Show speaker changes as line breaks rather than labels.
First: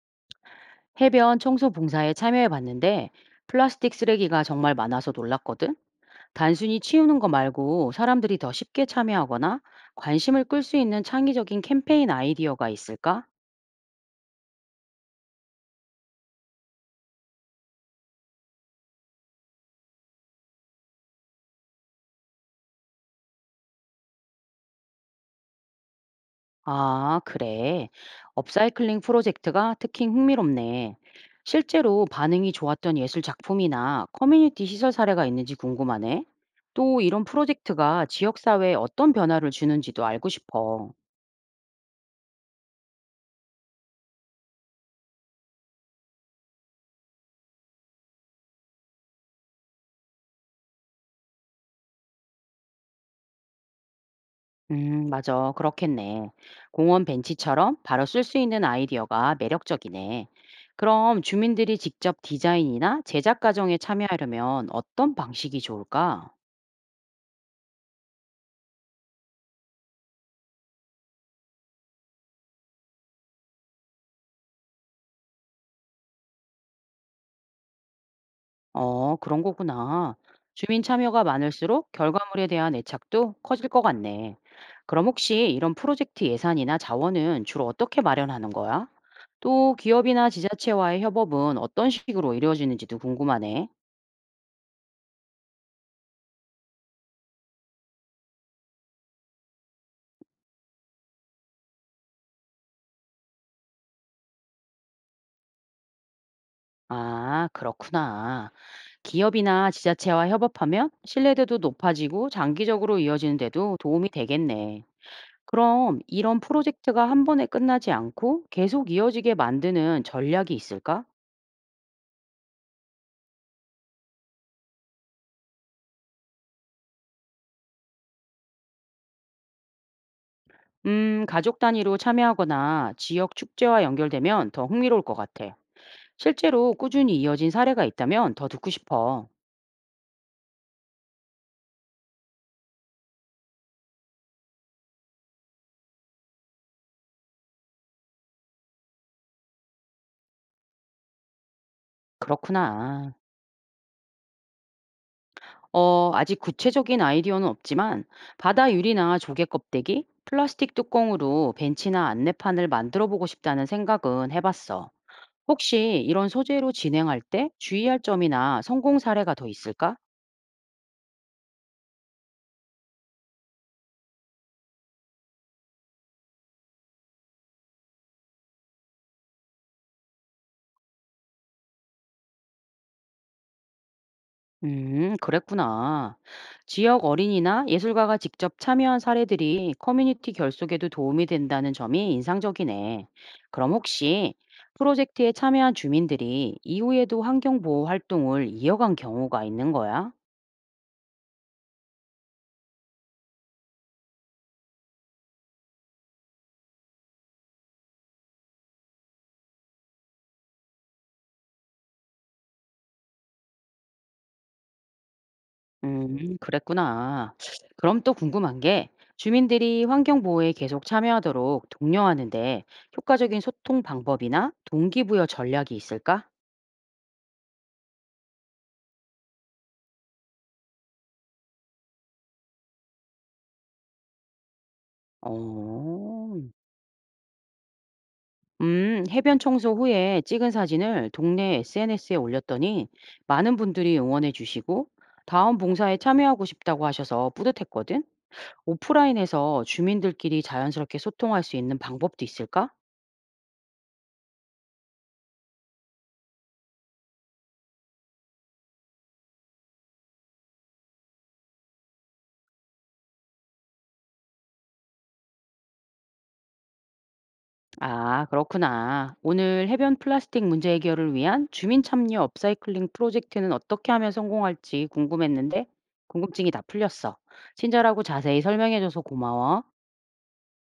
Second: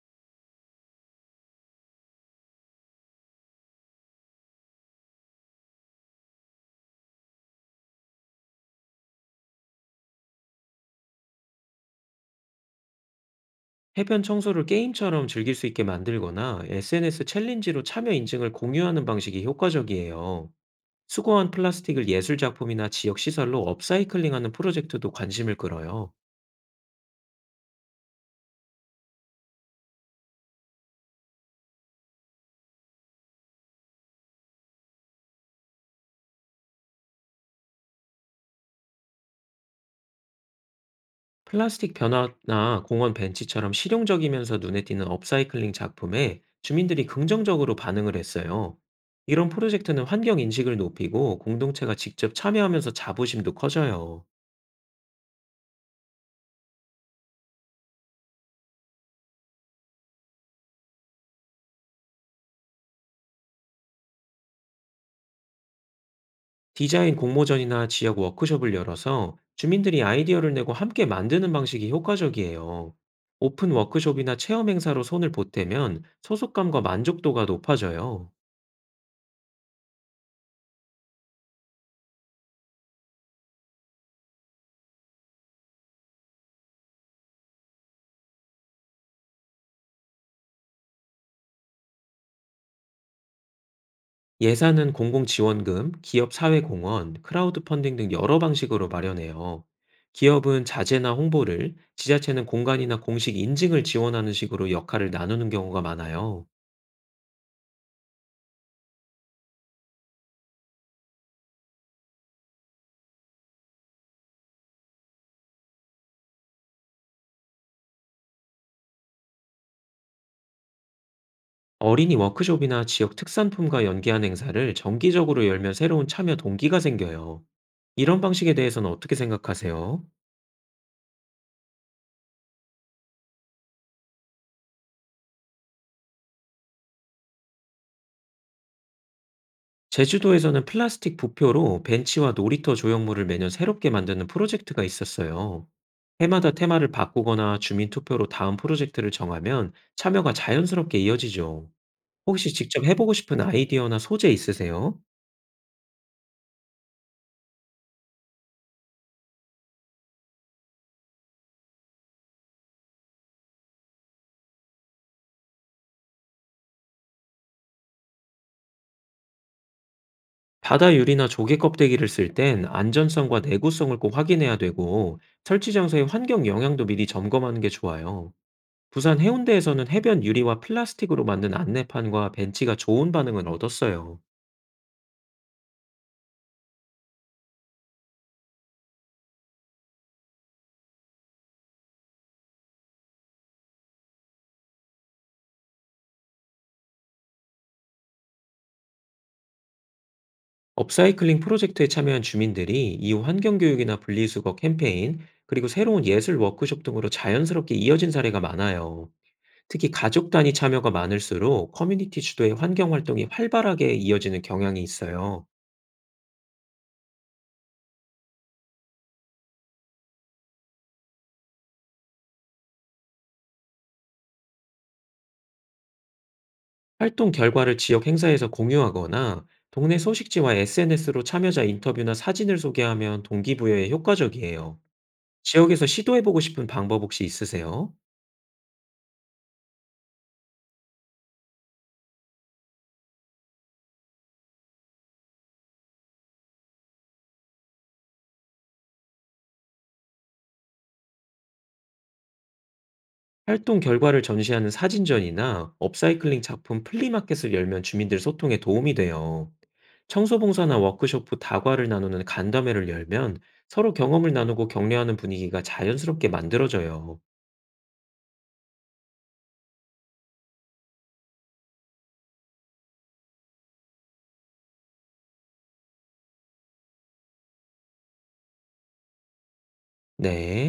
해변 청소 봉사에 참여해 봤는데 플라스틱 쓰레기가 정말 많아서 놀랐거든. 단순히 치우는 거 말고 사람들이 더 쉽게 참여하거나 관심을 끌 수 있는 창의적인 캠페인 아이디어가 있을까?
해변 청소를 게임처럼 즐길 수 있게 만들거나 SNS 챌린지로 참여 인증을 공유하는 방식이 효과적이에요. 수거한 플라스틱을 예술 작품이나 지역 시설로 업사이클링하는 프로젝트도 관심을 끌어요.
아, 그래. 업사이클링 프로젝트가 특히 흥미롭네. 실제로 반응이 좋았던 예술 작품이나 커뮤니티 시설 사례가 있는지 궁금하네. 또 이런 프로젝트가 지역사회에 어떤 변화를 주는지도 알고 싶어.
플라스틱 변화나 공원 벤치처럼 실용적이면서 눈에 띄는 업사이클링 작품에 주민들이 긍정적으로 반응을 했어요. 이런 프로젝트는 환경 인식을 높이고 공동체가 직접 참여하면서 자부심도 커져요.
맞아. 그렇겠네. 공원 벤치처럼 바로 쓸 수 있는 아이디어가 매력적이네. 그럼 주민들이 직접 디자인이나 제작 과정에 참여하려면 어떤 방식이 좋을까?
디자인 공모전이나 지역 워크숍을 열어서 주민들이 아이디어를 내고 함께 만드는 방식이 효과적이에요. 오픈 워크숍이나 체험 행사로 손을 보태면 소속감과 만족도가 높아져요.
어, 그런 거구나. 주민 참여가 많을수록 결과물에 대한 애착도 커질 것 같네. 그럼 혹시 이런 프로젝트 예산이나 자원은 주로 어떻게 마련하는 거야? 또 기업이나 지자체와의 협업은 어떤 식으로 이루어지는지도 궁금하네.
예산은 공공지원금, 기업 사회공헌, 크라우드 펀딩 등 여러 방식으로 마련해요. 기업은 자재나 홍보를, 지자체는 공간이나 공식 인증을 지원하는 식으로 역할을 나누는 경우가 많아요.
아, 그렇구나. 기업이나 지자체와 협업하면 신뢰도도 높아지고 장기적으로 이어지는 데도 도움이 되겠네. 그럼 이런 프로젝트가 한 번에 끝나지 않고 계속 이어지게 만드는 전략이 있을까?
어린이 워크숍이나 지역 특산품과 연계한 행사를 정기적으로 열면 새로운 참여 동기가 생겨요. 이런 방식에 대해서는 어떻게 생각하세요?
가족 단위로 참여하거나 지역 축제와 연결되면 더 흥미로울 것 같아. 실제로 꾸준히 이어진 사례가 있다면 더 듣고 싶어.
제주도에서는 플라스틱 부표로 벤치와 놀이터 조형물을 매년 새롭게 만드는 프로젝트가 있었어요. 해마다 테마를 바꾸거나 주민 투표로 다음 프로젝트를 정하면 참여가 자연스럽게 이어지죠. 혹시 직접
그렇구나.
해보고 싶은 아이디어나 소재 있으세요?
어, 아직 구체적인 아이디어는 없지만 바다 유리나 조개 껍데기, 플라스틱 뚜껑으로 벤치나 안내판을 만들어 보고 싶다는 생각은 해봤어. 혹시 이런 소재로 진행할 때 주의할 점이나 성공 사례가 더 있을까?
바다 유리나 조개 껍데기를 쓸 땐 안전성과 내구성을 꼭 확인해야 되고, 설치 장소의 환경 영향도 미리 점검하는 게 좋아요. 부산 해운대에서는 해변 유리와 플라스틱으로 만든 안내판과 벤치가 좋은 반응을 얻었어요.
그랬구나. 지역 어린이나 예술가가 직접 참여한 사례들이 커뮤니티 결속에도 도움이 된다는 점이 인상적이네. 그럼 혹시 프로젝트에 참여한 주민들이 이후에도 환경보호 활동을 이어간 경우가 있는 거야?
업사이클링 프로젝트에 참여한 주민들이 이후 환경 교육이나 분리수거 캠페인, 그리고 새로운 예술 워크숍 등으로 자연스럽게 이어진 사례가 많아요. 특히 가족 단위 참여가 많을수록 커뮤니티 주도의 환경 활동이 활발하게 이어지는 경향이 있어요.
그랬구나. 그럼 또 궁금한 게 주민들이 환경 보호에 계속 참여하도록 독려하는데 효과적인 소통 방법이나 동기부여 전략이 있을까?
활동 결과를 지역 행사에서 공유하거나 동네 소식지와 SNS로 참여자 인터뷰나 사진을 소개하면 동기부여에 효과적이에요. 지역에서 시도해보고
어,
싶은 방법 혹시 있으세요?
해변 청소 후에 찍은 사진을 동네 SNS에 올렸더니 많은 분들이 응원해 주시고 다음 봉사에 참여하고 싶다고 하셔서 뿌듯했거든. 오프라인에서 주민들끼리 자연스럽게 소통할 수 있는 방법도 있을까?
활동 결과를 전시하는 사진전이나 업사이클링 작품 플리마켓을 열면 주민들 소통에 도움이 돼요. 청소봉사나 워크숍 후 다과를 나누는 간담회를 열면 서로 경험을 나누고 격려하는 분위기가 자연스럽게 만들어져요.
아, 그렇구나. 오늘 해변 플라스틱 문제 해결을 위한 주민 참여 업사이클링 프로젝트는 어떻게 하면 성공할지 궁금했는데 궁금증이 다 풀렸어. 친절하고 자세히 설명해줘서 고마워.
네.